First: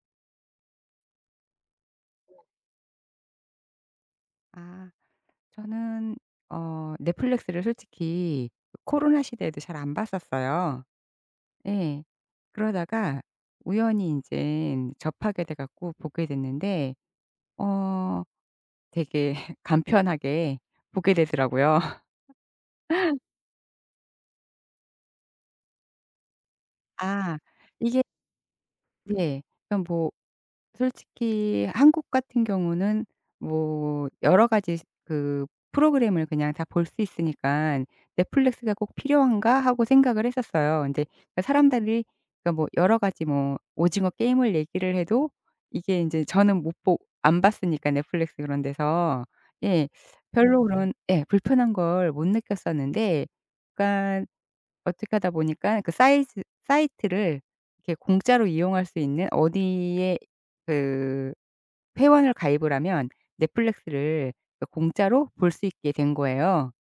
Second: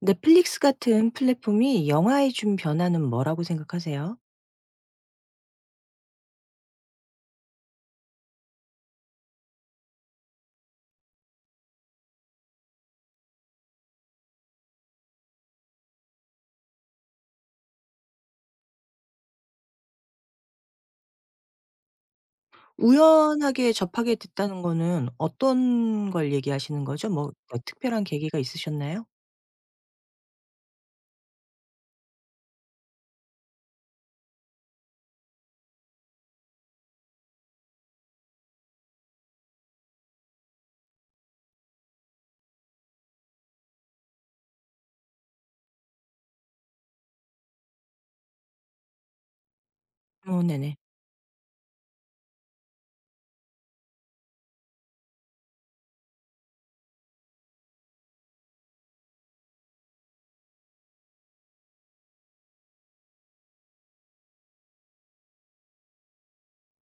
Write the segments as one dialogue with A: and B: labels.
A: 넷플릭스 같은 플랫폼이 영화에 준 변화는 뭐라고 생각하세요?
B: 아, 저는 넷플릭스를 솔직히 코로나 시대에도 잘 안 봤었어요. 예. 그러다가 우연히 이제 접하게 돼 갖고 보게 됐는데 어 되게 간편하게 보게 되더라고요.
A: 우연하게 접하게 됐다는 거는 어떤 걸 얘기하시는 거죠? 뭐
B: 아, 이게
A: 특별한 계기가 있으셨나요?
B: 네. 그러니까 뭐 솔직히 한국 같은 경우는 뭐 여러 가지 그 프로그램을 그냥 다 볼 수 있으니까 '넷플릭스가 꼭 필요한가?' 하고 생각을 했었어요. 인제 그 사람들이 그러니까 뭐 여러 가지 뭐 오징어 게임을 얘기를 해도 이게 인제 저는 못 보 안 봤으니까 넷플릭스 그런 데서. 예.
A: 어,
B: 별로
A: 네네.
B: 그런 예 불편한 걸 못 느꼈었는데 그러니까 어떻게 하다 보니까 그 사이즈 사이트를 이렇게 공짜로 이용할 수 있는 어디에 그 회원을 가입을 하면 넷플릭스를 그 공짜로 볼 수 있게 된 거예요.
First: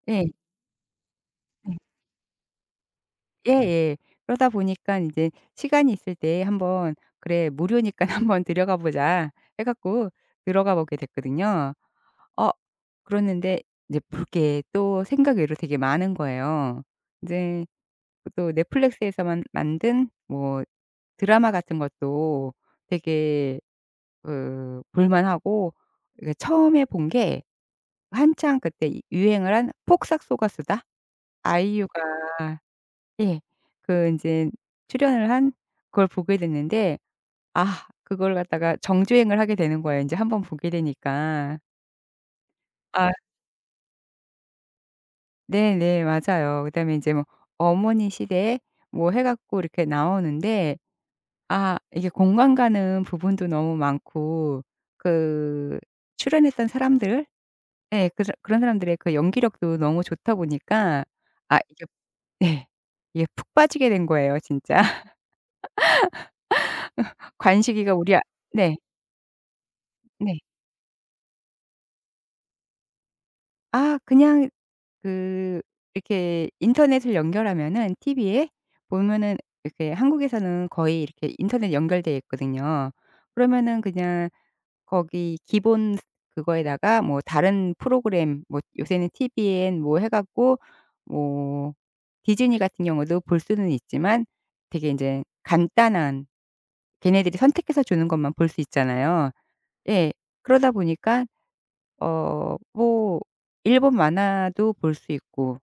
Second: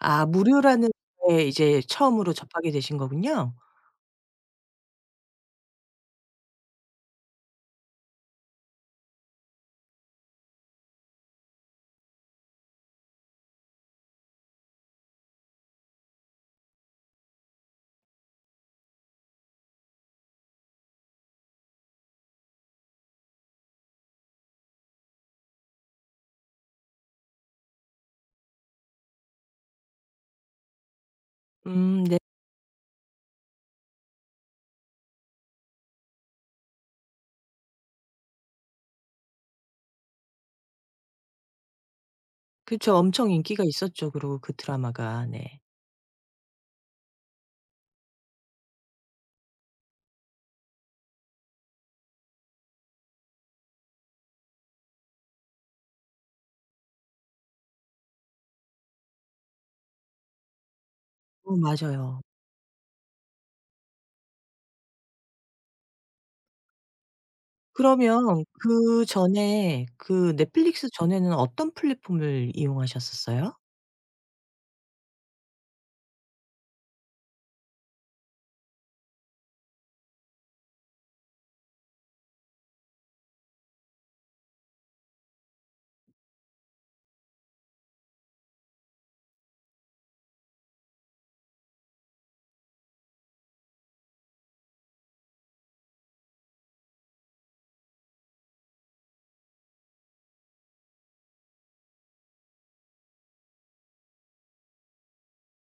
A: 아,
B: 예.
A: 무료라는 거에
B: 네.
A: 이제 처음으로 접하게 되신 거군요.
B: 예예. 그러다 보니까 인제 시간이 있을 때 한번 '그래, 무료니깐 한번 들어가 보자.' 해 갖고 들어가 보게 됐거든요. 어 그러는데 이제 볼 게 또 생각 외로 되게 많은 거예요. 이제 또 넷플릭스에서만 만든 뭐 드라마 같은 것도 되게 그 볼만하고, 이게 처음에 본 게 한창 그때 이 유행을 한 폭싹 속았수다? 아이유가
A: 음, 네.
B: 예, 그 인제 출연을 한 그걸 보게 됐는데, 아 그걸 갖다가 정주행을 하게 되는 거예요, 인제 한 번 보게 되니까.
A: 그쵸. 엄청 인기가 있었죠. 그리고 그 드라마가. 네.
B: 네네. 맞아요. 그다음에 이제 뭐 어머니 시대 뭐 해 갖고 이렇게 나오는데 아 이게 공감 가는 부분도 너무 많고 그 출연했던 사람들, 예, 그 사 그런 사람들의 그 연기력도 너무 좋다 보니까
A: 어,
B: 아 이게
A: 맞아요.
B: 네. 이게 푹 빠지게 된 거예요 진짜. 관식이가 우리 아
A: 그러면
B: 네.
A: 그전에 그
B: 네.
A: 넷플릭스 전에는 어떤 플랫폼을 이용하셨었어요?
B: 아 그냥 그 이렇게 인터넷을 연결하면은 TV에 보면은 이렇게 한국에서는 거의 이렇게 인터넷 연결돼 있거든요. 그러면은 그냥 거기 기본 그거에다가 뭐 다른 프로그램 뭐 요새는 t v 엔뭐 해 갖고 뭐 디즈니 같은 경우도 볼 수는 있지만 되게 이제 간단한 걔네들이 선택해서 주는 것만 볼 수 있잖아요. 예. 그러다 보니까 뭐 일본 만화도 볼 수 있고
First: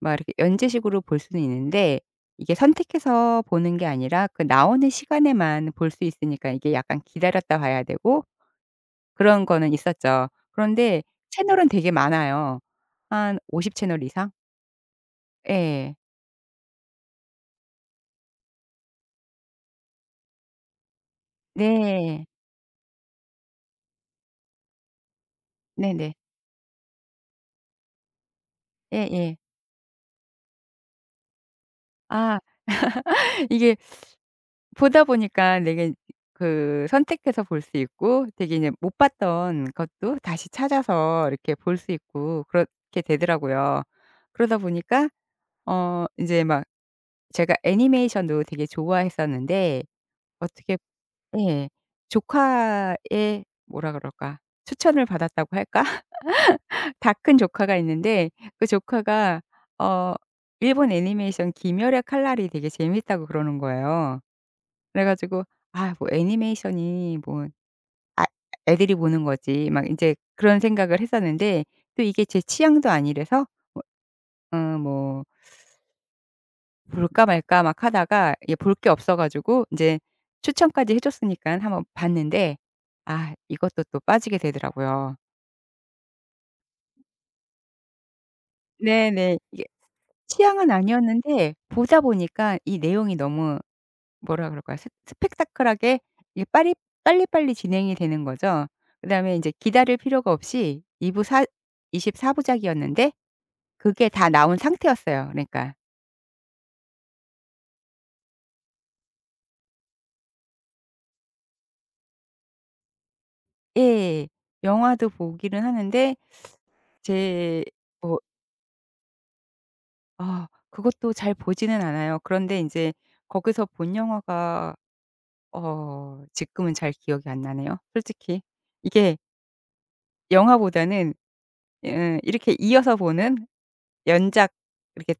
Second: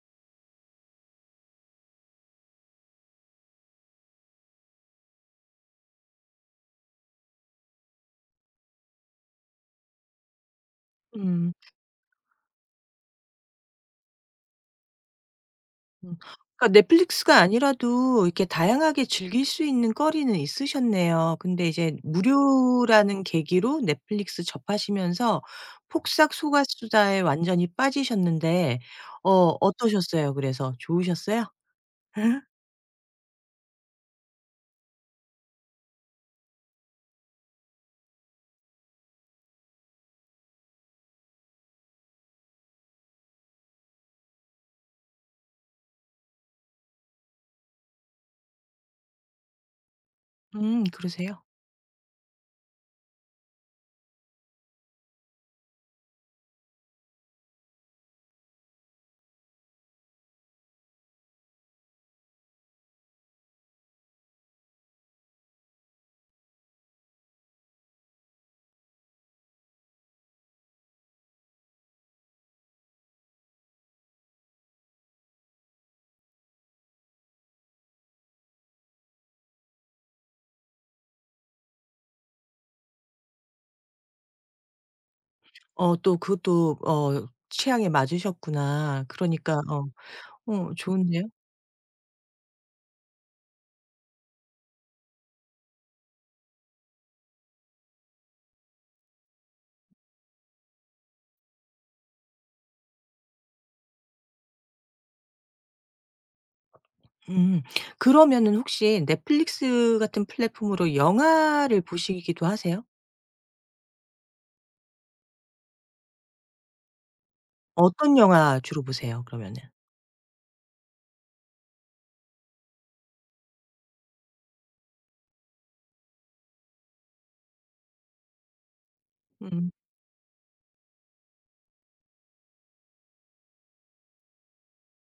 B: 막 이렇게 연재식으로 볼 수는 있는데 이게 선택해서 보는 게 아니라 그 나오는 시간에만 볼 수 있으니까 이게 약간 기다렸다 봐야 되고 그런 거는 있었죠. 그런데
A: 음.
B: 채널은 되게 많아요. 한 50 채널 이상? 예.
A: 음. 그러니까 넷플릭스가 아니라도 이렇게 다양하게 즐길 수 있는 거리는 있으셨네요. 근데 이제
B: 네.
A: 무료라는 계기로 넷플릭스 접하시면서
B: 네네.
A: 폭삭 소가수다에 완전히 빠지셨는데 어
B: 예예.
A: 어떠셨어요? 그래서 좋으셨어요?
B: 아 이게 보다 보니까 되게 그 선택해서 볼 수 있고 되게 이제 못 봤던 것도 다시 찾아서 이렇게 볼 수 있고 그렇게 되더라고요. 그러다 보니까 이제 막 제가 애니메이션도 되게 좋아했었는데 어떻게,
A: 음, 그러세요?
B: 예, 조카의 뭐라 그럴까? 추천을 받았다고 할까? 다 큰 조카가 있는데 그 조카가 어 일본 애니메이션 귀멸의 칼날이 되게 재밌다고 그러는 거예요. 그래 가지고 '아 뭐 애니메이션이 뭐 아 애들이 보는 거지.' 막 인제 그런 생각을 했었는데 또 이게 제 취향도 아니라서 어뭐 볼까 말까 막 하다가 예 볼 게 없어 가지고 인제 추천까지 해 줬으니깐 한번 봤는데 아 이것도 또 빠지게 되더라고요.
A: 어, 또 그것도 취향에 맞으셨구나.
B: 네네.
A: 그러니까
B: 이게
A: 어,
B: 취향은
A: 어, 좋은데요.
B: 아니었는데 보다 보니까 이 내용이 너무 뭐라 그럴까요? 스 스펙타클하게 이게 빠리 빨리빨리 진행이 되는 거죠. 그다음에 인제 기다릴 필요가 없이 2 부 사 24 부작이었는데 그게 다 나온 상태였어요. 그러니까
A: 음. 그러면은 혹시 넷플릭스 같은 플랫폼으로 영화를 보시기도 하세요?
B: 예. 영화도 보기는 하는데 제
A: 어떤
B: 뭐
A: 영화 주로 보세요 그러면은?
B: 아 그것도 잘 보지는 않아요. 그런데 인제 거기서 본 영화가 지금은 잘 기억이 안 나네요 솔직히. 이게
A: 음.
B: 영화보다는 예 이렇게 이어서 보는 연작 이렇게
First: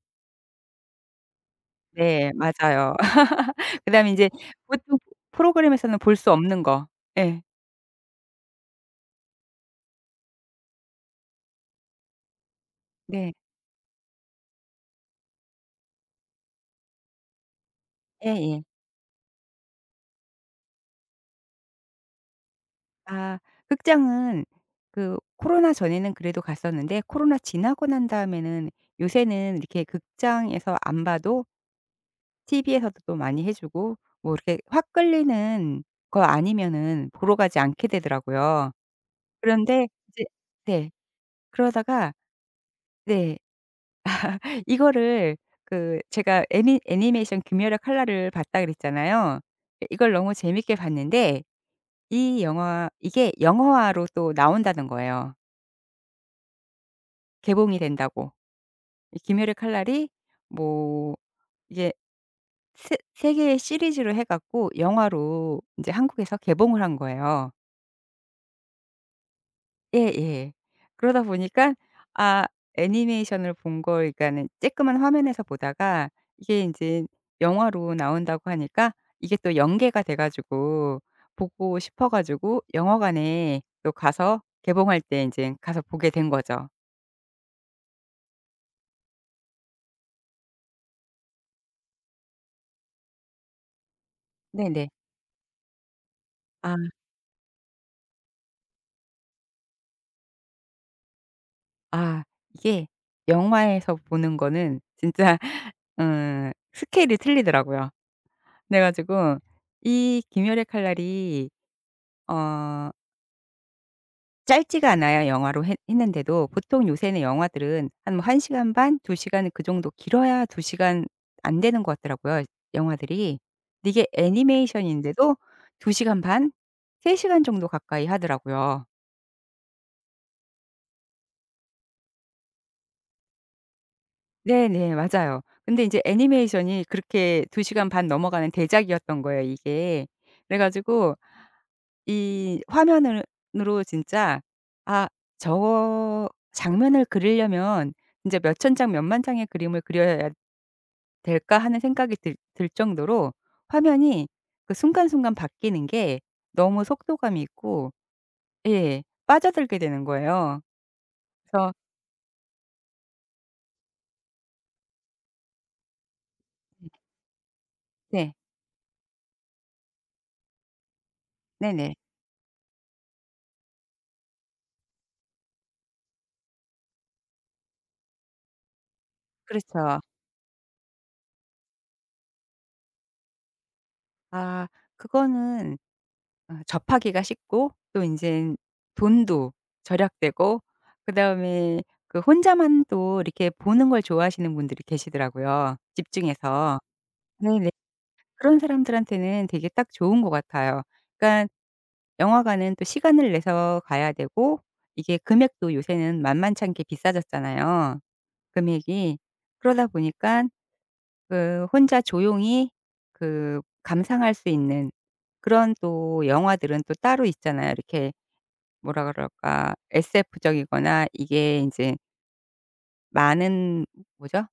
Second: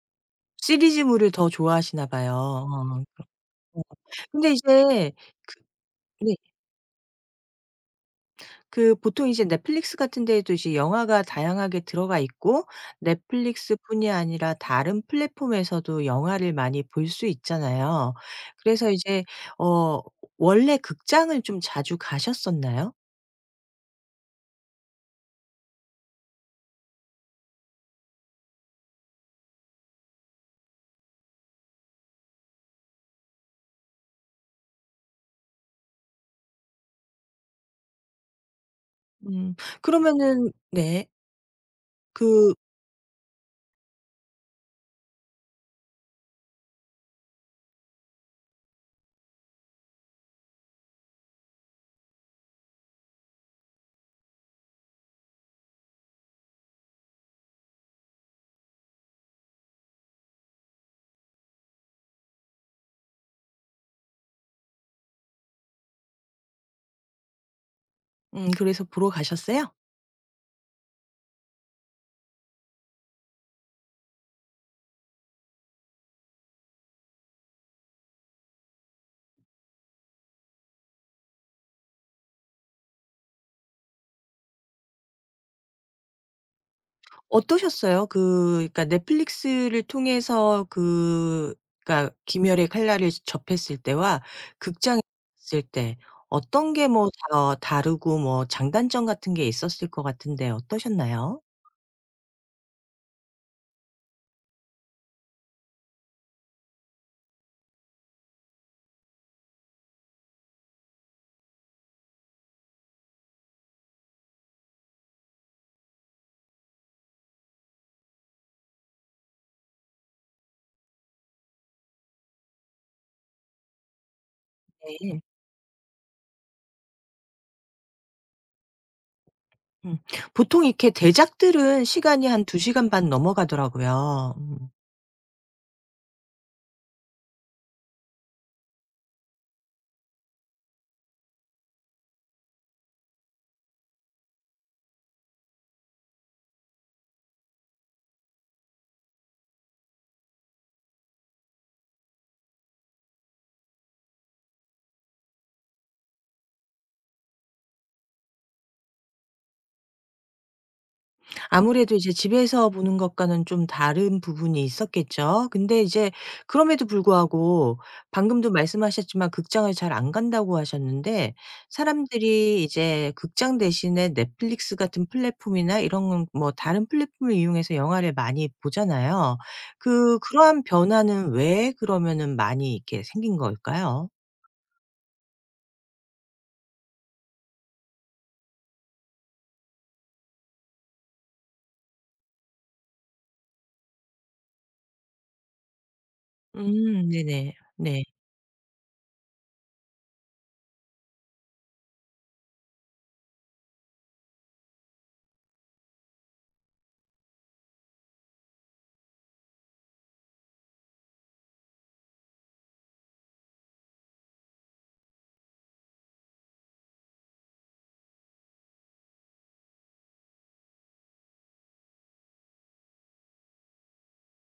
A: 시리즈물을 더 좋아하시나
B: 네
A: 봐요.
B: 맞아요.
A: 어, 그렇고.
B: 그다음에 인제
A: 근데
B: 보통
A: 이제
B: 프로그램에서는 볼 수
A: 네.
B: 없는 거. 예.
A: 그 보통 이제 넷플릭스 같은 데에도 이제 영화가 다양하게 들어가 있고
B: 네.
A: 넷플릭스뿐이 아니라 다른 플랫폼에서도 영화를 많이 볼 수 있잖아요.
B: 예예.
A: 그래서 이제 어 원래 극장을 좀 자주 가셨었나요?
B: 아 극장은 그 코로나 전에는 그래도 갔었는데 코로나 지나고 난 다음에는 요새는 이렇게 극장에서 안 봐도 TV에서도 또 많이 해 주고 뭐 이렇게 확 끌리는 거 아니면은 보러 가지 않게 되더라고요.
A: 음.
B: 그런데 이제
A: 그러면은
B: 네.
A: 네.
B: 그러다가
A: 그
B: 네. 이거를 그 제가 애니메이션 금요일의 칼날을 봤다 그랬잖아요. 예 이걸 너무 재밌게 봤는데 이 영화 이게 영화화로 또 나온다는 거예요, 개봉이 된다고. 이 금요의 칼날이 뭐 이게 세 3 개의 시리즈로 해 갖고 영화로 이제 한국에서 개봉을 한 거예요.
A: 그래서 보러 가셨어요?
B: 예예. 그러다 보니까 아 애니메이션을 본 걸 그러니까는 쬐끄만 화면에서 보다가 이게 인제 영화로 나온다고 하니까 이게 또 연계가 돼 가지고 보고 싶어 가지고 영화관에 또 가서 개봉할 때 인제 가서 보게 된 거죠.
A: 어떠셨어요? 그, 그러니까 넷플릭스를 통해서 그, 그러니까 김열의 칼날을 접했을 때와
B: 네네.
A: 극장에 갔을 때 어떤 게
B: 아
A: 뭐 더 다르고 뭐 장단점 같은 게 있었을 것 같은데 어떠셨나요?
B: 아, 이게 영화에서 보는 거는 진짜 스케일이 틀리더라고요. 그래 가지고 이 김열의 칼날이 어 짧지가 않아요 영화로 했는데도. 보통 요새는 영화들은 한뭐 1 시간 반, 2 시간, 그 정도, 길어야 2 시간 안 되는 것 같더라고요 영화들이. 근데 이게
A: 네.
B: 애니메이션인데도 2 시간 반, 3 시간 정도 가까이 하더라고요.
A: 음. 보통 이렇게 대작들은 시간이 한 2시간 시간 반 넘어가더라고요. 음.
B: 네네. 맞아요. 근데 이제 애니메이션이 그렇게 2 시간 반 넘어가는 대작이었던 거예요 이게. 그래 가지고 이 화면 으로 진짜 '아 저 장면을 그리려면 진짜 몇천 장, 몇만 장의 그림을 그려야 될까?' 하는 생각이 들 정도로 화면이 그 순간순간 바뀌는 게 너무 속도감이 있고, 예, 빠져들게 되는 거예요. 그래서
A: 아무래도 이제 집에서 보는 것과는 좀 다른 부분이 있었겠죠. 근데 이제 그럼에도 불구하고
B: 네.
A: 방금도 말씀하셨지만 극장을 잘 안 간다고 하셨는데
B: 네네.
A: 사람들이 이제 극장 대신에 넷플릭스 같은 플랫폼이나 이런 건뭐 다른 플랫폼을 이용해서 영화를 많이 보잖아요.
B: 그렇죠.
A: 그, 그러한 변화는 왜 그러면은 많이 이렇게 생긴 걸까요?
B: 아 그거는 접하기가 쉽고 또 이제 돈도 절약되고 그다음에 그 혼자만 또 이렇게 보는 걸 좋아하시는 분들이 계시더라고요 집중해서.
A: 음, 네네.
B: 네네.
A: 네.
B: 그런 사람들한테는 되게 딱 좋은 것 같아요. 그러니까 영화관은 또 시간을 내서 가야 되고 이게 금액도 요새는 만만찮게 비싸졌잖아요, 금액이. 그러다 보니까 그 혼자 조용히 그 감상할 수 있는 그런 또 영화들은 또 따로 있잖아요. 이렇게 뭐라 그럴까? SF적이거나 이게 이제 많은 뭐죠?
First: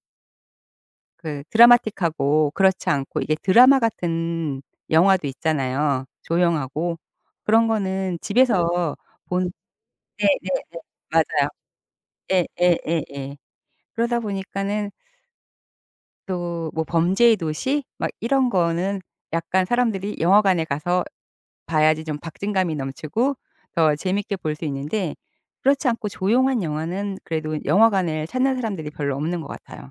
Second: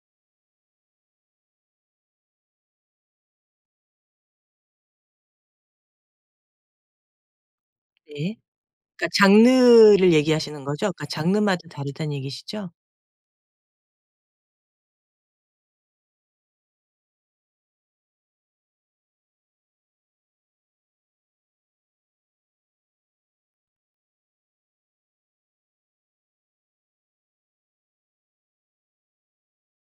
B: 그 드라마틱하고 그렇지 않고 이게 드라마 같은 영화도 있잖아요, 조용하고. 그런 거는
A: 네.
B: 집에서
A: 그러니까
B: 보는.
A: 장르를 얘기하시는
B: 네네네.
A: 거죠? 그러니까
B: 맞아요.
A: 장르마다 다르다는
B: 예
A: 얘기시죠?
B: 예 예 예. 그러다 보니까는 또 뭐 범죄의 도시 막 이런 거는 약간 사람들이 영화관에 가서 봐야지 좀 박진감이 넘치고 더 재밌게 볼 수 있는데 그렇지 않고 조용한 영화는 그래도 영화관을 찾는 사람들이 별로 없는 것 같아요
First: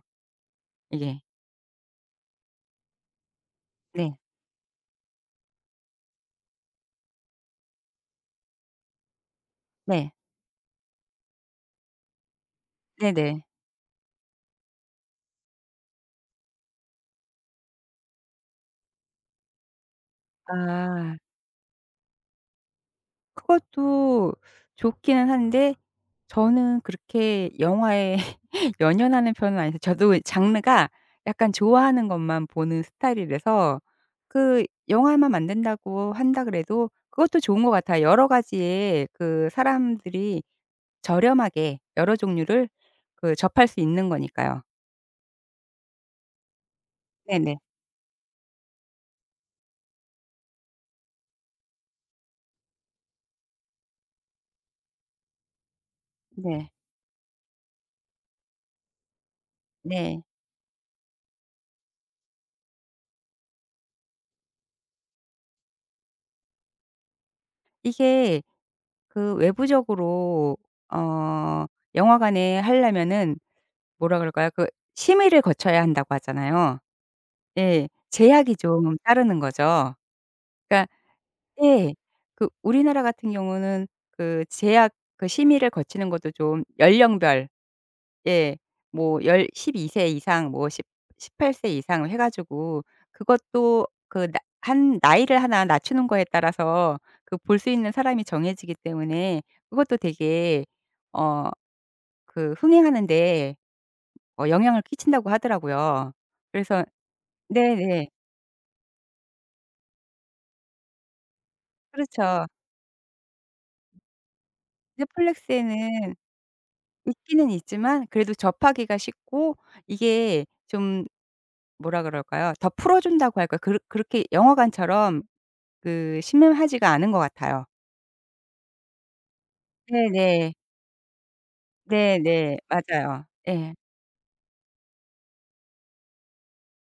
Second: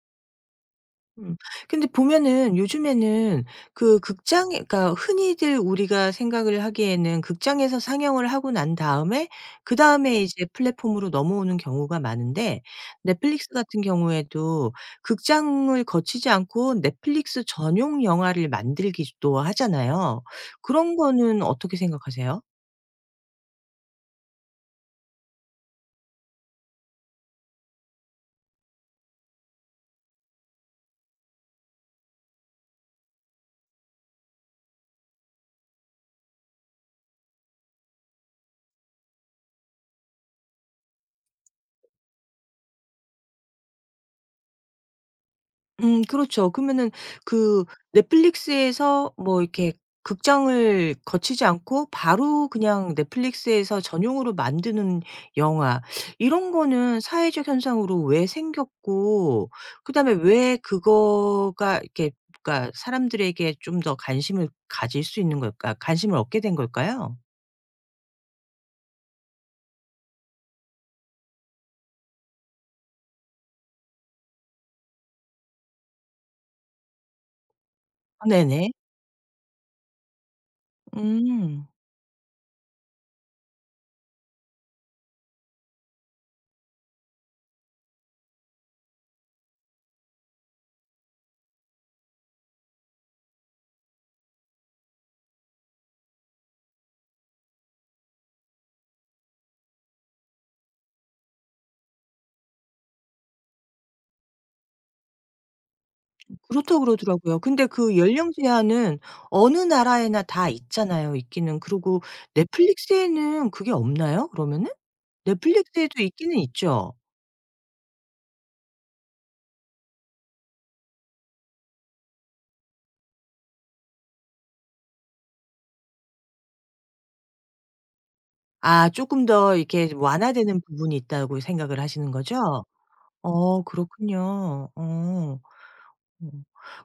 B: 이게.
A: 음. 근데 보면은 요즘에는 그
B: 네.
A: 극장에 그러니까 흔히들 우리가 생각을 하기에는 극장에서 상영을 하고 난 다음에
B: 네.
A: 그다음에 이제 플랫폼으로 넘어오는 경우가 많은데
B: 네네.
A: 넷플릭스 같은 경우에도 극장을 거치지 않고 넷플릭스 전용 영화를 만들기도 하잖아요. 그런
B: 아.
A: 거는 어떻게 생각하세요?
B: 그것도 좋기는 한데 저는 그렇게 영화에 연연하는 편은 아니어서, 저도 장르가 약간 좋아하는 것만 보는 스타일이라서 그 영화만 만든다고 한다 그래도 그것도 좋은 것 같아요. 여러 가지의 그 사람들이 저렴하게 여러 종류를 그 접할 수 있는 거니까요.
A: 음, 그렇죠. 그러면은
B: 네네.
A: 그 넷플릭스에서 뭐 이렇게 극장을 거치지 않고 바로 그냥 넷플릭스에서 전용으로 만드는 영화 이런
B: 네.
A: 거는 사회적 현상으로 왜 생겼고 그다음에
B: 네.
A: 왜 그거가 이렇게 그러니까 사람들에게 좀 더 관심을 가질 수 있는 걸까? 관심을 얻게 된 걸까요?
B: 이게 그 외부적으로 어 영화관에 하려면은 뭐라 그럴까요? 그 심의를 거쳐야 한다고 하잖아요. 예. 제약이
A: 네네.
B: 좀 따르는 거죠. 그러니까
A: 음.
B: 예. 그 우리나라 같은 경우는 그 제약 그 심의를 거치는 것도 좀 연령별, 예, 뭐 열 12세 이상 뭐 십 18세 이상 해 가지고 그것도 그 나 한 나이를 하나 낮추는 거에 따라서 그 볼 수 있는 사람이 정해지기 때문에 그것도 되게 어 그 흥행하는 데 영향을 끼친다고 하더라고요.
A: 그렇다고
B: 그래서
A: 그러더라고요. 근데 그
B: 네네.
A: 연령 제한은 어느 나라에나 다 있잖아요, 있기는. 그리고
B: 그렇죠.
A: 넷플릭스에는 그게 없나요, 그러면은? 넷플릭스에도
B: 넷플릭스에는
A: 있기는 있죠?
B: 있기는 있지만 그래도 접하기가 쉽고 이게 좀 뭐라 그럴까요? 더 풀어 준다고 할까요? 그렇게 영화관처럼 그 신명하지가 않은 것 같아요.
A: 아, 쪼끔 더 이렇게
B: 네네.
A: 완화되는 부분이 있다고 생각을 하시는
B: 네네.
A: 거죠?
B: 맞아요.
A: 어,
B: 예.
A: 그렇군요. 어. 어.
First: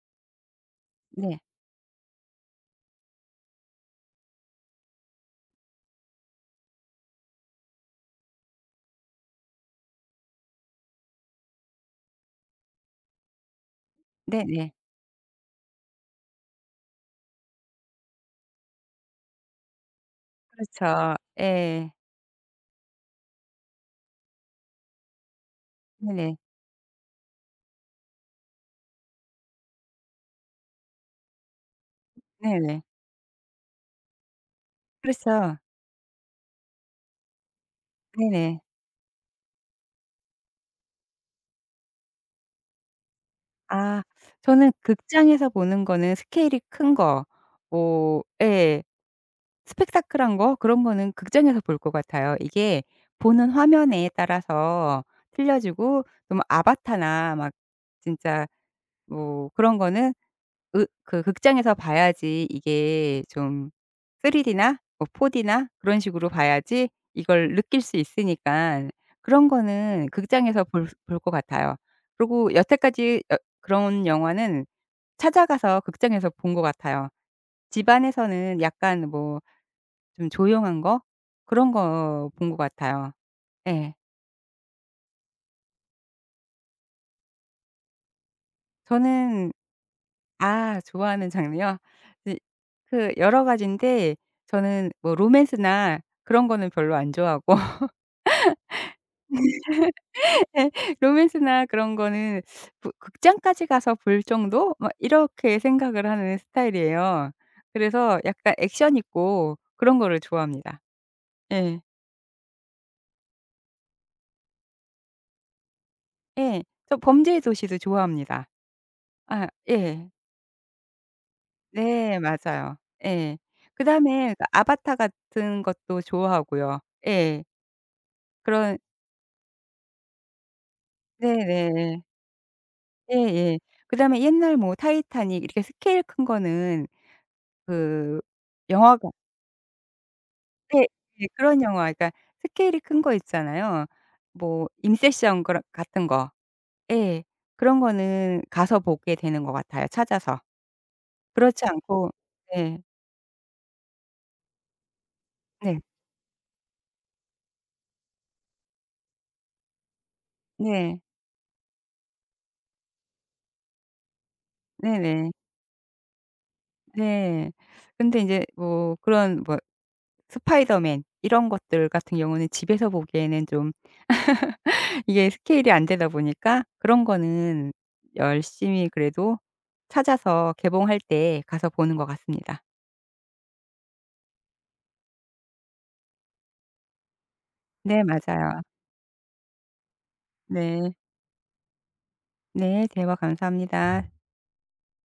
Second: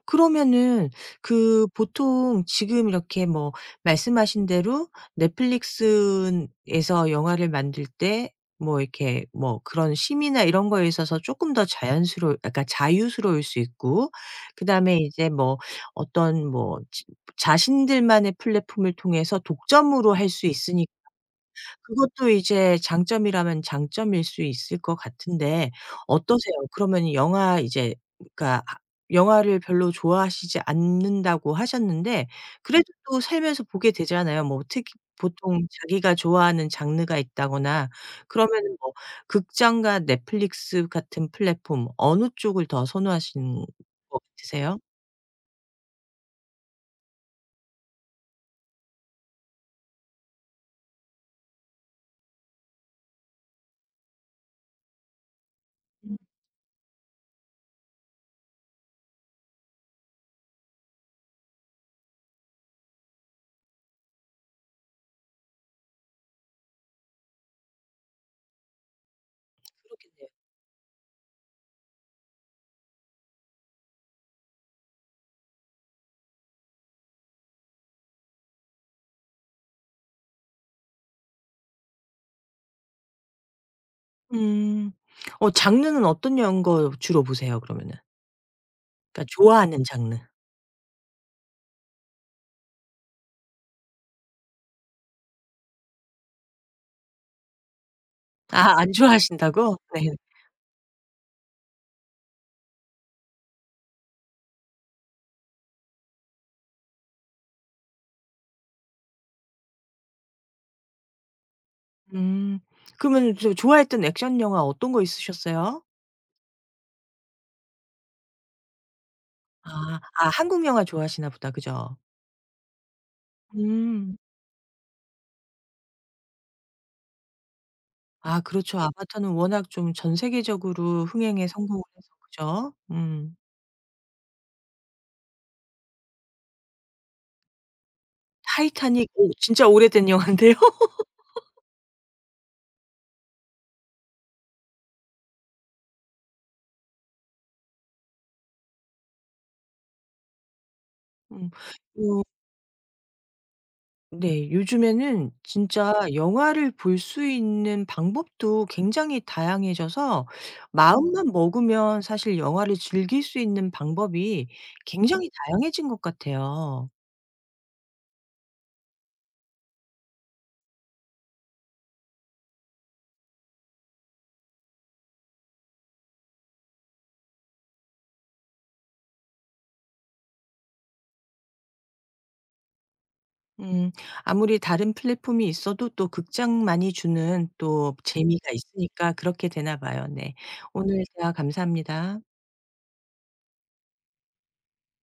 A: 그러면은
B: 네.
A: 그 보통 지금 이렇게 뭐 말씀하신 대로 넷플릭스에서 영화를 만들 때 뭐 이렇게 뭐 그런 심의나 이런 거에 있어서 조금 더 자연스러울 그러니까 자유스러울 수 있고
B: 네네.
A: 그다음에 이제 뭐 어떤 뭐 지 자신들만의 플랫폼을 통해서 독점으로 할 수 있으니 까
B: 그렇죠. 예.
A: 그것도 이제 장점이라면 장점일 수 있을 것 같은데
B: 네네.
A: 어떠세요? 그러면 영화 이제 그러니까 아 영화를 별로 좋아하시지 않는다고 하셨는데
B: 네네.
A: 그래도 또 살면서 보게 되잖아요. 뭐 특히
B: 그렇죠.
A: 보통 자기가 좋아하는 장르가 있다거나
B: 네네.
A: 그러면은 뭐 극장과 넷플릭스 같은 플랫폼 어느 쪽을 더 선호하시는
B: 아
A: 것
B: 저는
A: 같으세요?
B: 극장에서 보는 거는 스케일이 큰 거 뭐, 예, 스펙타클한 거 그런 거는 극장에서 볼 것 같아요. 이게 보는 화면에 따라서 틀려지고, 좀 아바타나 막 진짜 뭐 그런 거는 으 그 극장에서 봐야지, 이게 좀 3 D나 뭐 4 D나 그런 식으로 봐야지 이걸 느낄 수 있으니까 그런 거는
A: 그렇겠네요.
B: 극장에서 볼 것 같아요. 그리고 여태까지 여 그런 영화는 찾아가서 극장에서 본 것 같아요. 집안에서는 약간 뭐 좀 조용한 거 그런 거 본 것 같아요. 예.
A: 음. 어 장르는 어떤 연거 주로 보세요 그러면은? 그러니까
B: 저는
A: 좋아하는 장르.
B: 아 좋아하는 장르요? 이 그 여러 가지인데 저는 뭐 로맨스나 그런 거는 별로 안 좋아하고
A: 아 안 좋아하신다고? 네.
B: 예 로맨스나 그런 거는 부 극장까지 가서 볼 정도, 막 이렇게 생각을 하는 스타일이에요. 그래서 약간 액션 있고 그런 거를 좋아합니다. 예.
A: 음. 그러면 저 좋아했던 액션 영화 어떤 거 있으셨어요?
B: 예. 저 범죄의 도시도 좋아합니다. 아,
A: 아.
B: 예.
A: 아 한국 영화 좋아하시나 보다. 그죠?
B: 네 맞아요. 예.
A: 음.
B: 그다음에 그 아바타 같은 것도 좋아하고요. 예.
A: 아
B: 그런.
A: 그렇죠. 아바타는 워낙 좀 전 세계적으로 흥행에 성공을
B: 네네.
A: 해서 그죠? 음.
B: 예예. 그다음에 옛날 뭐 타이타닉 이렇게 스케일 큰 거는 그
A: 타이타닉,
B: 영화가
A: 오 진짜 오래된 영화인데요.
B: 예 예 그런 영화 그러니까 스케일이 큰 거 있잖아요. 뭐 인셉션 그런 같은 거. 예. 그런 거는 가서 보게 되는 것 같아요 찾아서.
A: 음.
B: 그렇지 않고.
A: 어.
B: 네.
A: 네. 요즘에는
B: 네.
A: 진짜 영화를 볼 수 있는 방법도 굉장히 다양해져서
B: 네.
A: 마음만 먹으면 사실 영화를 즐길 수 있는 방법이
B: 네
A: 굉장히
B: 네.
A: 다양해진 것 같아요.
B: 네. 근데 인제 뭐 그런 뭐 스파이더맨 이런 것들 같은 경우는 집에서 보기에는 좀 이게 스케일이 안 되다 보니까 그런 거는 열심히 그래도 찾아서 개봉할 때 가서 보는 것 같습니다.
A: 음 아무리 다른 플랫폼이 있어도 또 극장만이 주는 또
B: 네
A: 재미가
B: 맞아요.
A: 있으니까 그렇게 되나 봐요. 네.
B: 네.
A: 오늘 대화 감사합니다.
B: 네. 대화 감사합니다.